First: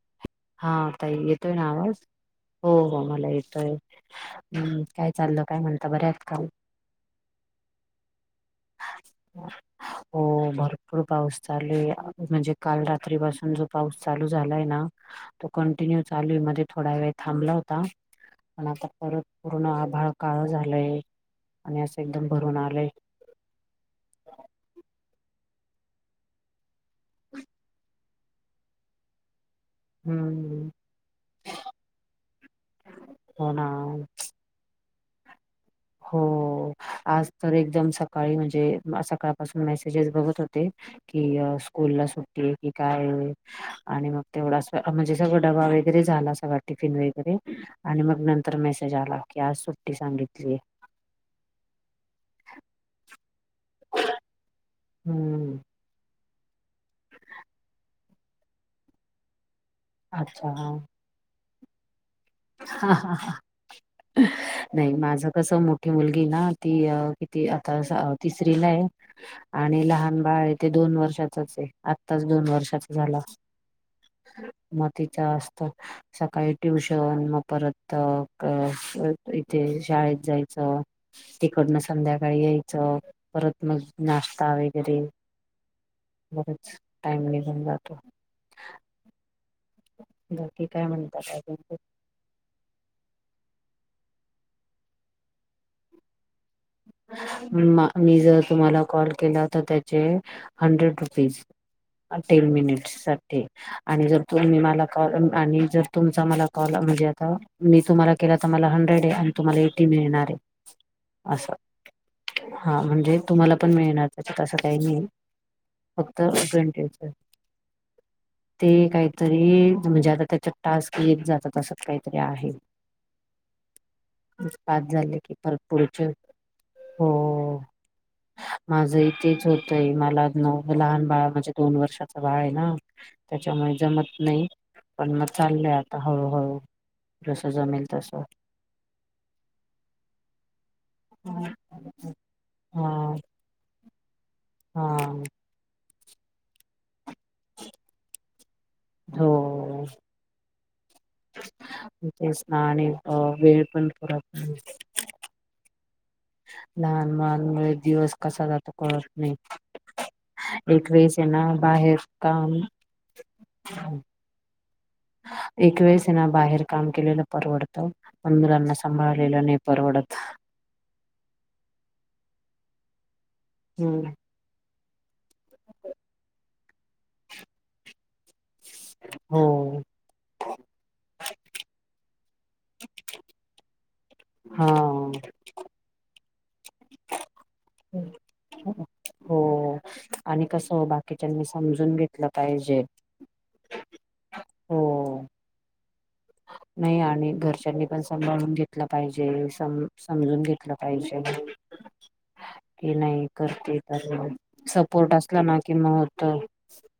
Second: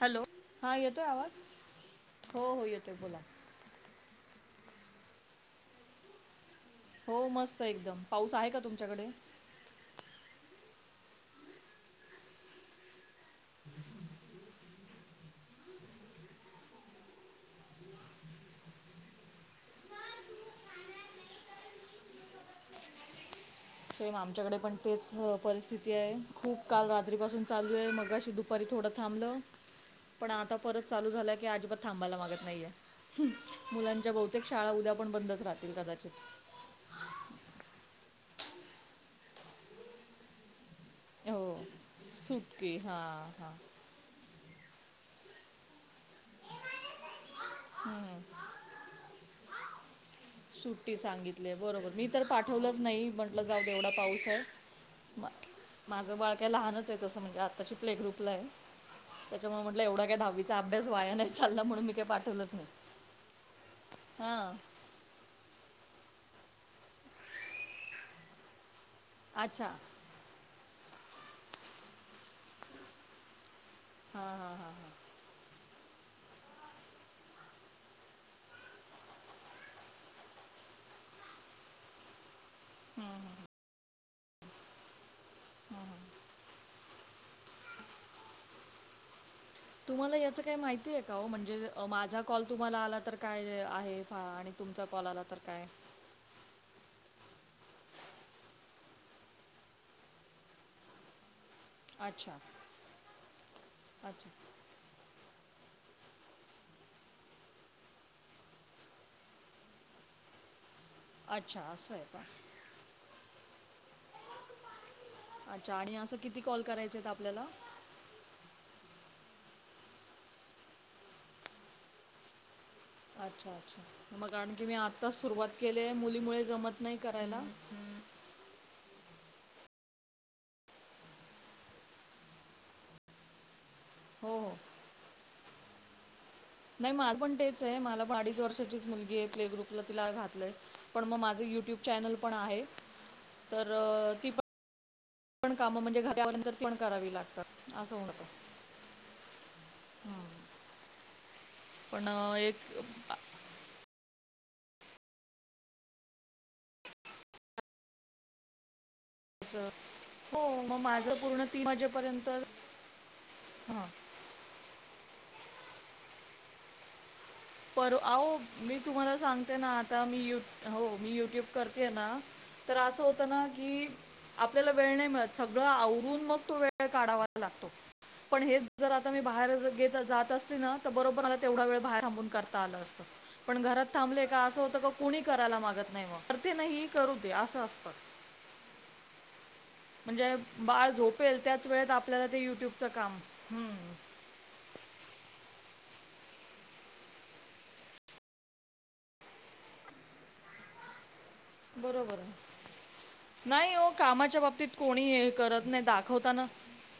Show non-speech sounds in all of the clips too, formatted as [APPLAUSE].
Hello हा येतोय ताई आवाज येतोय ना आवाज हो हो मला येत. हं-हम् काय चाललं काय म्हणता बऱ्या आहात का? हो मस्त एकदम पाऊस आहे का? तुमच्याकडे. हो भरपूर पाऊस चालू आहे. म्हणजे काल रात्री पासून जो पाऊस चालू झालाय ना तो कंटिन्यू चालू आहे. मध्ये थोडा वेळ थांबला होता. पण आता परत पूर्ण आभाळ काळ झालंय आणि असं एकदम भरून आलंय. सेम आमच्याकडे पण तेच परिस्थिती आहे. खूप काल रात्रीपासून चालू आहे मगाशी दु दुपारी थोडं थांबलं पण आता हम्म परत चालू झालं की अजिबात थांबायला मागत नाहीये हो ना मुलांच्या बहुतेक शाळा उद्या पण बंदच राहात हो. आज तर एकदम सकाळी म्हणजे, सकाळपासून मेसेजेस बघत होते, की अं हो स्कूल ला सुट्टी आहे की सुटकी हां काय, हां आणि मग तेवढा म्हणजे सगळ डबा वगै वगैरे झाला सगळा टिफिन वगैरे, आणि मग हं. नंतर मेसेज आला की आज सुट्टी सांगितलीय. सुट्टी सांगितलीय बरोबर, मी तर पाठवलंच नाही म्हंटलं जाऊ दे एवढा पाऊस आहे, हम्म माझं बाळ काय लहानच आहे तसं म्हणजे, आत्ताशी प्ले ग्रुपला आहे. त्याच्यामुळे म्हटलं एवढा काय अच्छा दहावीचा अभ्यास वाया नाही चाला म्हणून मी काय पाठ हा हा हा. हां नाही माझं कसं मोठी मुलगी ना, हो ती किती आता तिसरी ला आहे. अच्छा आणि लहान बाळ आहे ते दोन वर्षाचाच आहे, आत्ताच दोन वर्षाचा झाला. हां हां हां मातीच असतं सकाळी ट्युश ण मग परत इथे, शाळेत जायचं. तिकडनं संध्याकाळी यायचं, परत मग नाश्ता वगैरे,, बराच टाइम नीघून जातो. तुम्हाला याचं काही बाकी काय माहिती आहे का ओ म्हणतात म्हणजे अजून माझा कॉल तुम्हाला आला तर काय आहे हां, आणि तुमचा कॉल आला तर काय मी जर तुम्हाला कॉल केला तर त्याचे हंड्रेड रुपीज. अच्छा टेन मिनिट साठी, आणि जर अच्छा तुम्ही मला आणि जर तुमचा मला कॉल म्हणजे आता, मी तुम्हाला केला तर मला हंड्रेड आहे, तुम्हाला ए टी मिळणार आहे. अच्छा असं आहे का. हा म्हणजे, तुम्हाला पण मिळणार त्याच्यात तसं काही नाही. अच्छा, आणि असं फक्त किती कॉल करायच ट्वेंटीच आहेत आपल्याला? ते काहीतरी, म्हणजे आता त्याच्यात टास्क येत जातात, तसं काहीतरी आहे. अच्छा अच्छा, मग कारण की मी पाच आत्ताच झाले की सुरुवात परत केलीय, पुढचे मुलीमुळे जमत नाही करायला, हम्म माझं इ तेच होतंय, मला लहान बाळ म्हणजे दोन वर्षाचा बाळ आहे ना. त्याच्यामुळे जमत हो नाही, हो पण मग चाललंय आता हळूहळू. नाही माझं पण जसं तेच आहे, जमेल मला तसं अडीच वर्षाचीच मुलगी आहे, प्ले ग्रुपला तिला घातलंय. पण मग माझं हा यूट्यूब चॅनल पण आहे, तर ती पण हां. ण काम म्हणजे घरीवरंतण करावी लागतात, असं होतं. हो. पण म्ह अ, तेच एक ना, आणि अ आ- वेळ पण पुरत लहान मुला मुळ दिवस कसा जातो कळत नाही. चं- हो मग एक माझं वेळेस ये ना पूर्ण तीन बाहेर वाजेपर्यंत काम हां एक वेळेसना बाहेर काम केलेलं परवडतं,, पर अहो पण मुलांना मी तुम्हाला सांभाळलेलं सांगते नाही ना आता मी परवडत. यू हो, मी युट्यूब करतेय ना, तर असं होतं ना की हम्म आपल्याला वेळ नाही मिळत, सगळं आवरून मग तो वेळ काढावा लागतो, पण हे जर आता मी हो बाहेर जात असते ना, तर बरोबर मला तेवढा वेळ बाहेर थांबून झालं असतं,, पण घरात थांबले का असं होतं कुणी हा करायला मागत नाही मग,, करते ना ही, करू दे असं असतं. हो म्हणजे आणि कसं बाळ बाकीच्यांनी झोपेल, त्याच वेळेत समजून आपल्याला घेतलं ते पाहिजे युट्यूबचं काम हम्म हो. नाही आणि घरच्यांनी पण सांभाळून घेतलं पाहिजे स समजून घेतलं पाहिजे. बरोबर आहे. की नाही करते हो तर कामाच्या बाबतीत कोणी सपोर्ट हे असला ना करत कि नाही मग होत दाखवताना.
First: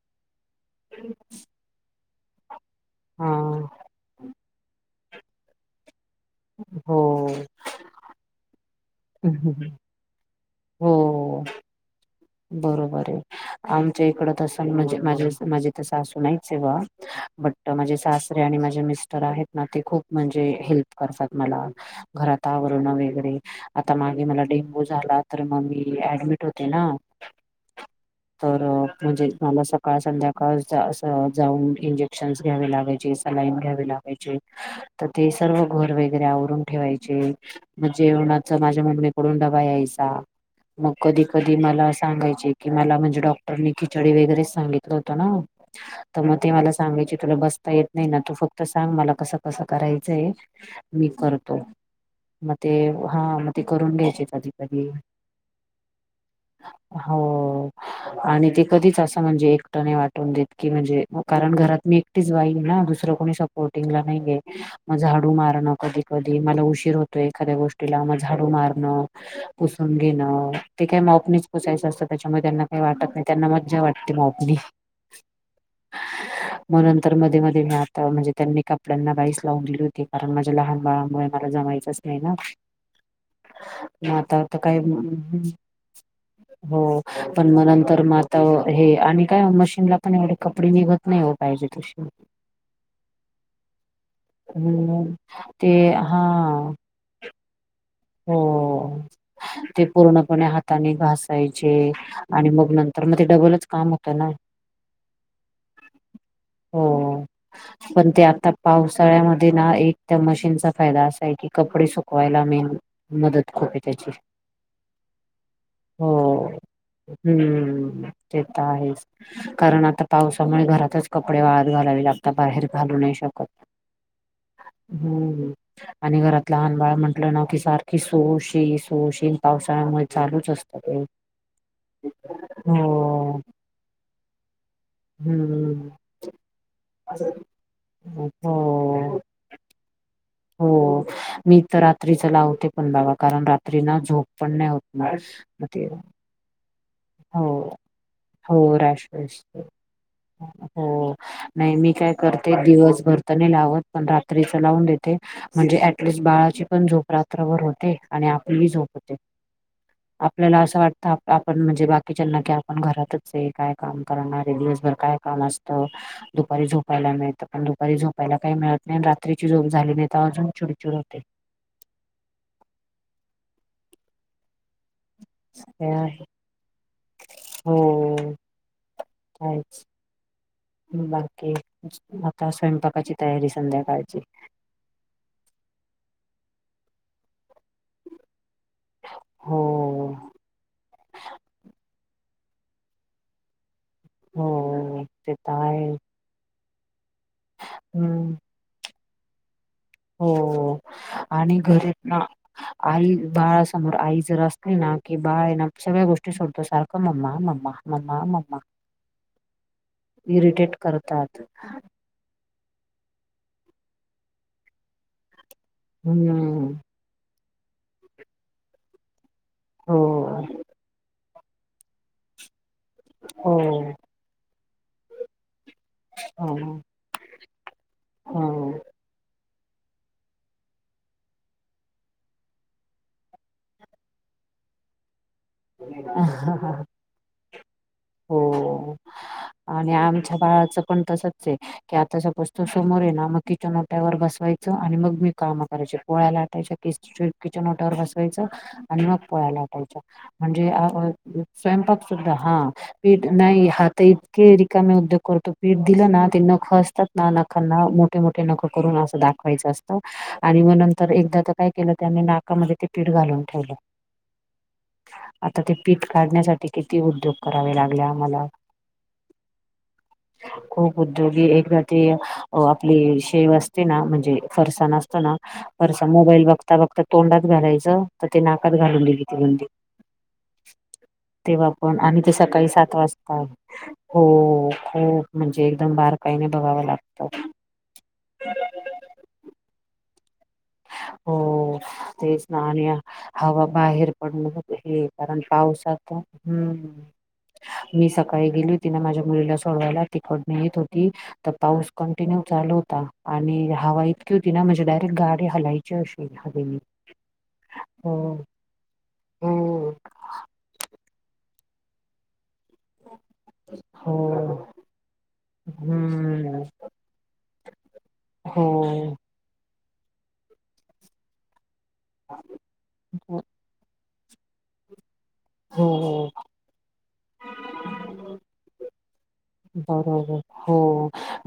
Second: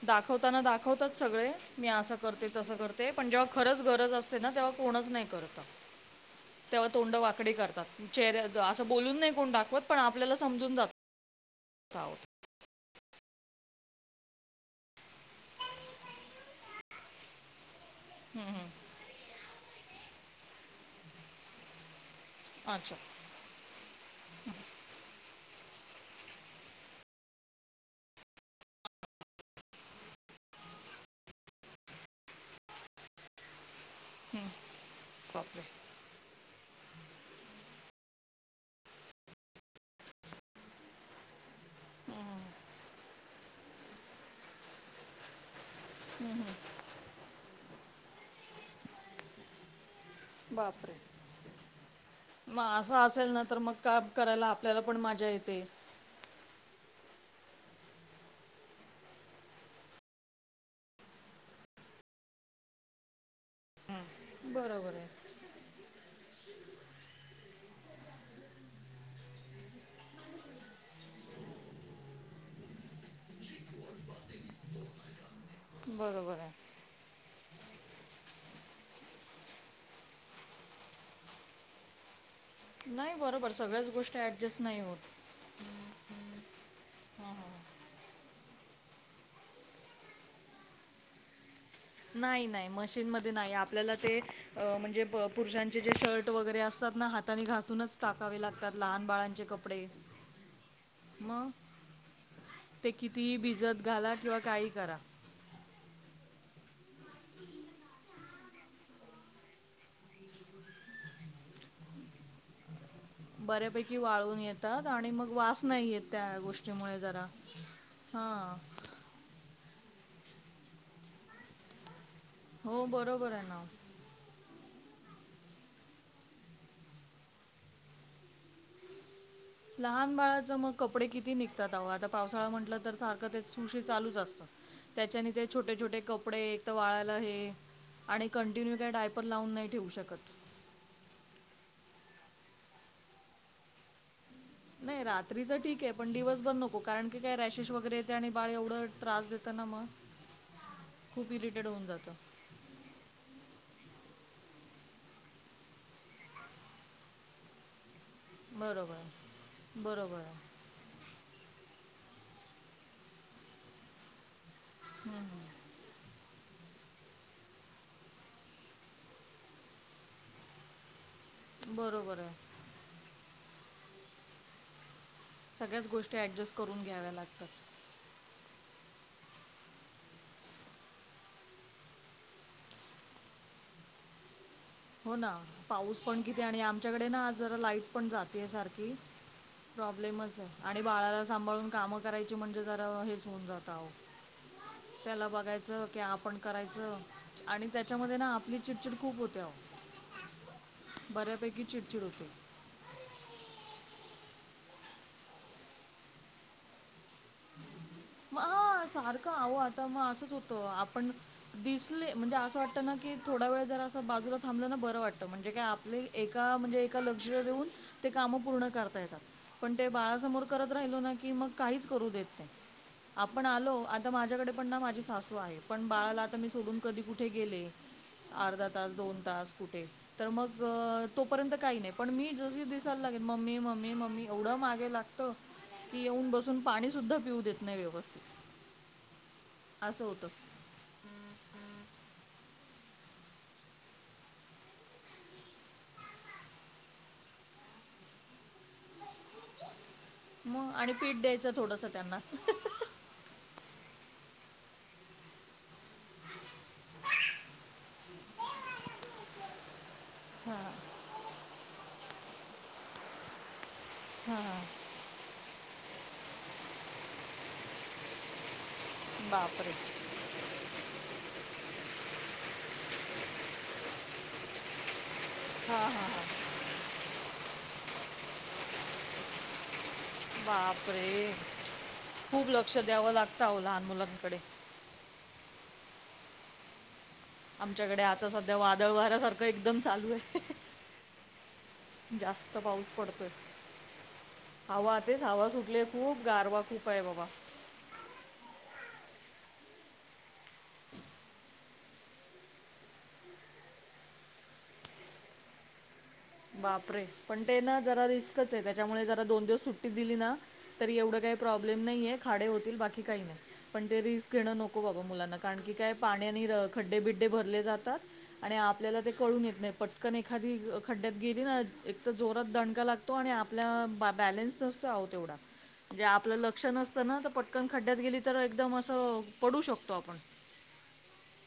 दाखवताना दाखवतात सगळे. मी असं करते तसं करते पण हा जेव्हा खरंच गरज असते ना तेव्हा कोणच नाही करत. तेव्हा हो तोंड वाकडी करतात चेहऱ्या असं बोलून नाही कोण दाखवत पण आपल्याला समजून जात. हो [INAUDIBLE] हा. बरोबर आहे आमच्या इकड तस म्हणजे माझ माझे सासू नाहीच हे बॉ बट माझे सासरे अणि माझे मीस टर आहेत ना ते खूप म्हणजे हेल्प करतात मला घरात आवरण अच्छा वगैरे आता मागे मला डेंगू झाला तर मग मी ऍडमिट होते ना. तर म्हणजे मला सकाळ, संध्याकाळ जाऊन इंजेक्शनस घ्यावे लागायचे लाईन घ्यावे लागायचे तर ते सर्व बापरे घर वगैरे आवरून ठेवाय चे मग जेवणाच माझ्या मम्मीकडून डबा यायचा. मग कधी कधी मला अस सांगायचे कि मला म्हणजे डॉक्टरनी खिचडी वगैरेच सांगितलं होत ना. तर मग ते मला सांगायचे तुला बसता येत नाही ना तू फक्त सांग मला कसं कसं करायचंय बापरे मी करतो. मग ते असं हा असेल ना मग तर ते करून काम घ्यायचे करायला कधी आपल्याला कधी. पण मजा येते हो आणि ते कधीच असं म्हणजे एकट नाही वाटून देत की म्हणजे कारण घरात मी टीच वाई ना दुसरं कोणी सपोर्टिंगला नाहीये. बरोबर मग आहे झाडू मारणं कधी कधी मला उशीर होतो एखाद्या गोष्टीला मग झाडू मारणं, - पुसून घेण ते काय माप निच पुसायचं असतं त्याच्यामुळे त्यांना काही वाटत नाही त्यांना मज्जा वाटते मापनी. [INAUDIBLE] बरोबर आहे. मग नंतर मध्ये मध्ये मी आता म्हणजे त्यांनी कपड्यांना बाईस लावून दिली होती कारण माझ्या लहान बाळामुळे मला जमायचं तसं नाही ना. नाही बरोबर सगळ्याच मग गोष्ट आता आता ऍडजस्ट काय नाही होत. हो पण मग नंतर मग आता हो, हे आणि काय मशीनला पण एवढे कपडे निघत नाही हो. पाहिजे तसे. नाही नाही मशीनमध्ये नाही आपल्याला ते हम्म म्हणजे ते पुरुषांचे जे हा शर्ट वगैरे असतात ना हात तान घासूनच. हो टाकावे लागतात लहान बाळांचे ते कपडे पूर्णपणे हाताने मग घसायचे. आणि मग नंतर मग ते कितीही डबलच भिजत काम घाला होतं ना. किंवा काही करा [INAUDIBLE] [INAUDIBLE] हो हो. पण ते आता पावसाळ्यामध्ये ना एक त्या मशीनचा फायदा असा आहे की कपडे सुकवायला मेन मदत खूप आहे बऱ्यापैकी त्याची, वाळून येतात आणि मग वास नाही येत त्या हो गोष्टीमुळे जरा हम्म. ते हां तर आहेच कारण आता पावसामुळे घरातच कपडे वाळत घालावे लागत ता बाहेर हो घालू नाही बरोबर शकत. आहे ना हम्म आणि घरात लहान बाळ म्हंटलं ना कि सारख कि सु शी सु शी- लहान बाळाचं मग कपडे किती निघतात आहो आता पावसाळा म्हटलं तर सारखं हो तेच सु शी चालूच असतं. त्याच्याने ते हम्म छोटे-छोटे कपडे एक तर वाळायला हे. आणि हो कंटिन्यू त्या डायपर लावून नाही ठेवू शकत. हो मी तर रात्रीच लावते पण बाबा कारण रात्री ना झोप पण होत नाही ना रात्रीच मग ठीक ते आहे पण दिवसभर नको. कारण की काय हो रॅशेस वगैरे येते आणि बाळ हो एवढं त्रास रॅश देतं ना मग. हो खूप इरिटेड नाही होऊन मी काय जातं करते. ते दिवस भरतनी लावत पण रात्रीचं लावून देते. म्हणजे ऍटलिस्ट बाळाची पण झोप रात्रभर होते. आणि आपली झोप बरोबर होते आहे बरोबर आपल्याला आहे असं वाटतं आपण म्हणजे बा बा किचन न की आपण घरातच आहे काय काम करणार, दिवसभर काय? काम असतं. दुपारी झोपायला मिळतं पण दुपारी झोपायला काही मिळत नाही रात्रीची झोप झाली नाही तर अजून चिडचिड होते. बरोबर आहे. सगळ्याच गोष्टी ॲडजेस्ट करून घ्याव्या लागतात. होम् कायच. बाकी आता स्वयंपाकाची तयारी संध्याकाळची. हो ना पाऊस पण किती? आणि आमच्याकडे ना आ जरा लाईट पण जाते सारखी हो प्रॉब्लेमच आहे आणि बाळाला सांभाळून काम करायची. किचन मध्ये जर हेच होऊन जात आहो हो त्याला ते तर बघायचं आहे की आपण करायचं आणि त्याच्यामध्ये हम्म ना आपली चिडचिड खूप होते्या अहो. हो आणि बऱ्यापैकी घरी चिडचिड ना. होते आई बाळासमोर आई जर असली ना की बाळ आहे ना सगळ्या गोष्टी सोडतो सारखं मम्मा. मम्मा मम्मा मम्मा हा सारखं हवं आता मग असंच होतं इरिटेट आपण करतात दिसले म्हणजे असं वाट क थोड वेळ जर असं बाजूला थांबलं ना बरं वाटतं म्हणे काय आपली एका हम्म म्हणजे. ल देऊ काम पूर्ण करता येतात पण ते हो बा समोर राहिलो ना की मग. काहीच करू देत नाही आपण हो आलो आता माझ्याकडे पण ना माझी सासू आहेत. पण बाळाला आता मी हो सोडून कधी कुठे गेले हो अर्धा तास दोन तास. कुठे तर मग तोपर्यंत काही नाही पण मी ज दिसायला लागेल मम्मी, मंम्मी, मंम्मी. एवढं मागे लागत की येऊन बसून पाणी सुद्धा पिऊ देत नाही व्यवस्थित. हो आणि असं होतं आमच्या बाळाचं पण तसच आहे. की आता सपोज तो समोर ये ना मग किचनोट्यावर बसवायचं आणि मग मी काम करायचे पोळ्याला आटायच्या किस स्ट्रीट किचन ओट्यावर बसवायच. अनमग पोळाला वाटायचा म्हणजे मग आणि पीठ द्यायचं थोडंसं स्वयंपाक त्यांना सुद्धा हा. पीठ नाही हात इतके रिकामे उद्योग करतो पीठ दिलं ना ते न खं असतात. ना नखांना मोठे मोठे नकं करून असं दाखवायचं असतं. आणि मग नंतर एकदा तर काय केलं त्या आही नाकामध्ये ते पीठ घालून ठेवलं. हा. आता ते पीठ काढण्यासाठी किती उद्योग करावे लागले आम्हाला. बापरे! खूप उद्योगी एकदा ते आपली शेव असते ना म्हणजे फरसाण असतो ना. हा हा बरसा हा मोबाईल बघता बघता तोंडात घालायचं तर ते नाकात घालून दिेली ती बंदी. बापरे तेव्हा पण आणि ते खूप सकाळी लक्ष सात द्यावं लागतं अहो लहान हो मुलांकडे खूप म्हणजे एकदम बारकाईने बघावं लागतं. आमच्याकडे आता सध्या वादळ वाऱ्या सारखं एकदम चालू आहे. हो. तेच जास्त ना आणि पाऊस पडतोय हवा बाहेर पडण हे कारण पाऊसता हम्म. व्हय बाबा. मी सकाळी गेल होती तिने माझ्या मुलीला सोडवायला तिकडणं येत होती. तर पाऊस कंटिन्यू चालू होता आणि हवा इतकी होती ना म्हणजे डायरेक्ट गाडी हलायची [UNINTELLIGIBLE] बापरे पण ते ना जरा हो रिस्कच आहे त्याच्यामुळे जरा दोन हो दिवस सुट्टी दिली ना तरी एवढ काही प्रॉब्लेम नाहीये खाडे होतील बाकी काही नाही पण हो रीस्क घेन नको बाबा मुलांना कारण की काय पाणी हम्म ण्याने खड्डे बिड्डे भरले जातात आणि हो आपल्याला कळून येत नाही पटकन एखादी खड्ड्यात गेलीना एक तर जोरात दणका लागतो आणि आपल्या बॅलेन्स नसतो आहो तेवढा. म्हणजे हो आपल लक्ष नसत ना तर पटकन खड्ड्यात गेली तर एकदम अस बरोबर हो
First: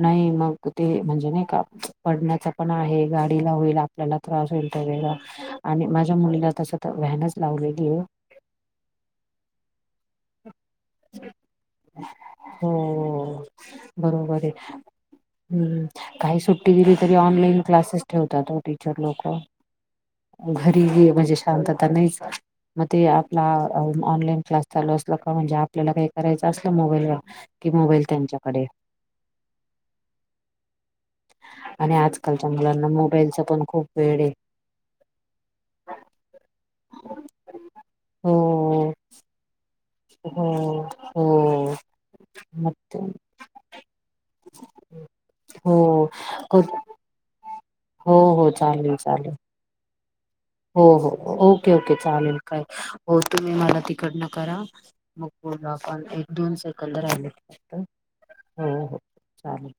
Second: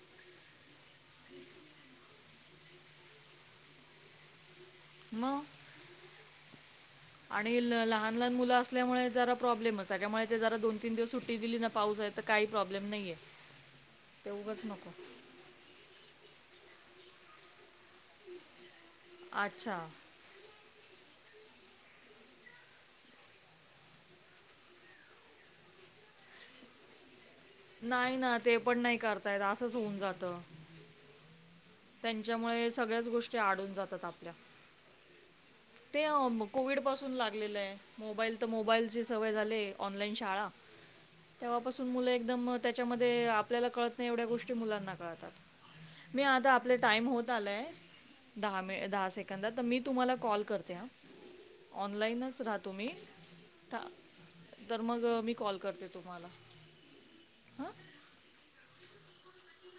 नाही मग ते म्हणजे नाही का पडण्याच पण आहे गाडीला [UNINTELLIGIBLE] आपल्याला त्रास होईल त्यावेळेला मग आणि माझ्या मुलीला तस तर व्हॅनच आणि लहान लावलेली आहे लहान मुल असल्यामुळे जरा प्रॉब्लेमच त्याच्यामुळे ते जरा दोन तीन दिवस सुट्टी दिली ना पाऊस आहे तर काही प्रॉब्लेम नाहीये हो ते बरोबर आहे उघच नको. हम्म काही सुट्टी दिली तरी ऑनलाईन क्लासेस ठेवतात ओ टीचर लोक. अच्छा घरी म्हणजे शांतता नाहीच मग ते आपला ऑनलाईन क्लास चालू असला का म्हणजे आपल्याला काही करायच असल मोबाईलवर कि मोबाईल नाही ना ते त्यांच्याकडे पण नाही करता येत असच होऊन जात. आणि आजकालच्या त्यांच्यामुळे मुलांना सगळ्याच गोष्टी मोबाईलचा पण आडून खूप जातात वेळ आहे आपल्या. ते कोव्हिड पासून लागलेल आहे मोबाईल तर हो मोबाईलची सवय झालीय. ऑनलाईन शाळा. हो हो तेव्हापासून मुल एकदम मग त्याच्यामध्ये आपल्याला कळत नाही एवढ्या गोष्टी मुलांना कळतात. हो मी आता [UNINTELLIGIBLE] आपले टाईम होत आलाय हो हो दहा मि चालेल दहा चालेल सेकंदात तर मी तुम्हाला कॉल करते. हो हां हो ओके ओके चालेल ऑनलाईनच काय राहतो मी हो तुम्ही मला ता तिकडन करा तर मग मी कॉल बोलू. या करते कॉलचे तुम्हाला एक दोन सेकंद राहिले हां फक्त हो हो चालेल.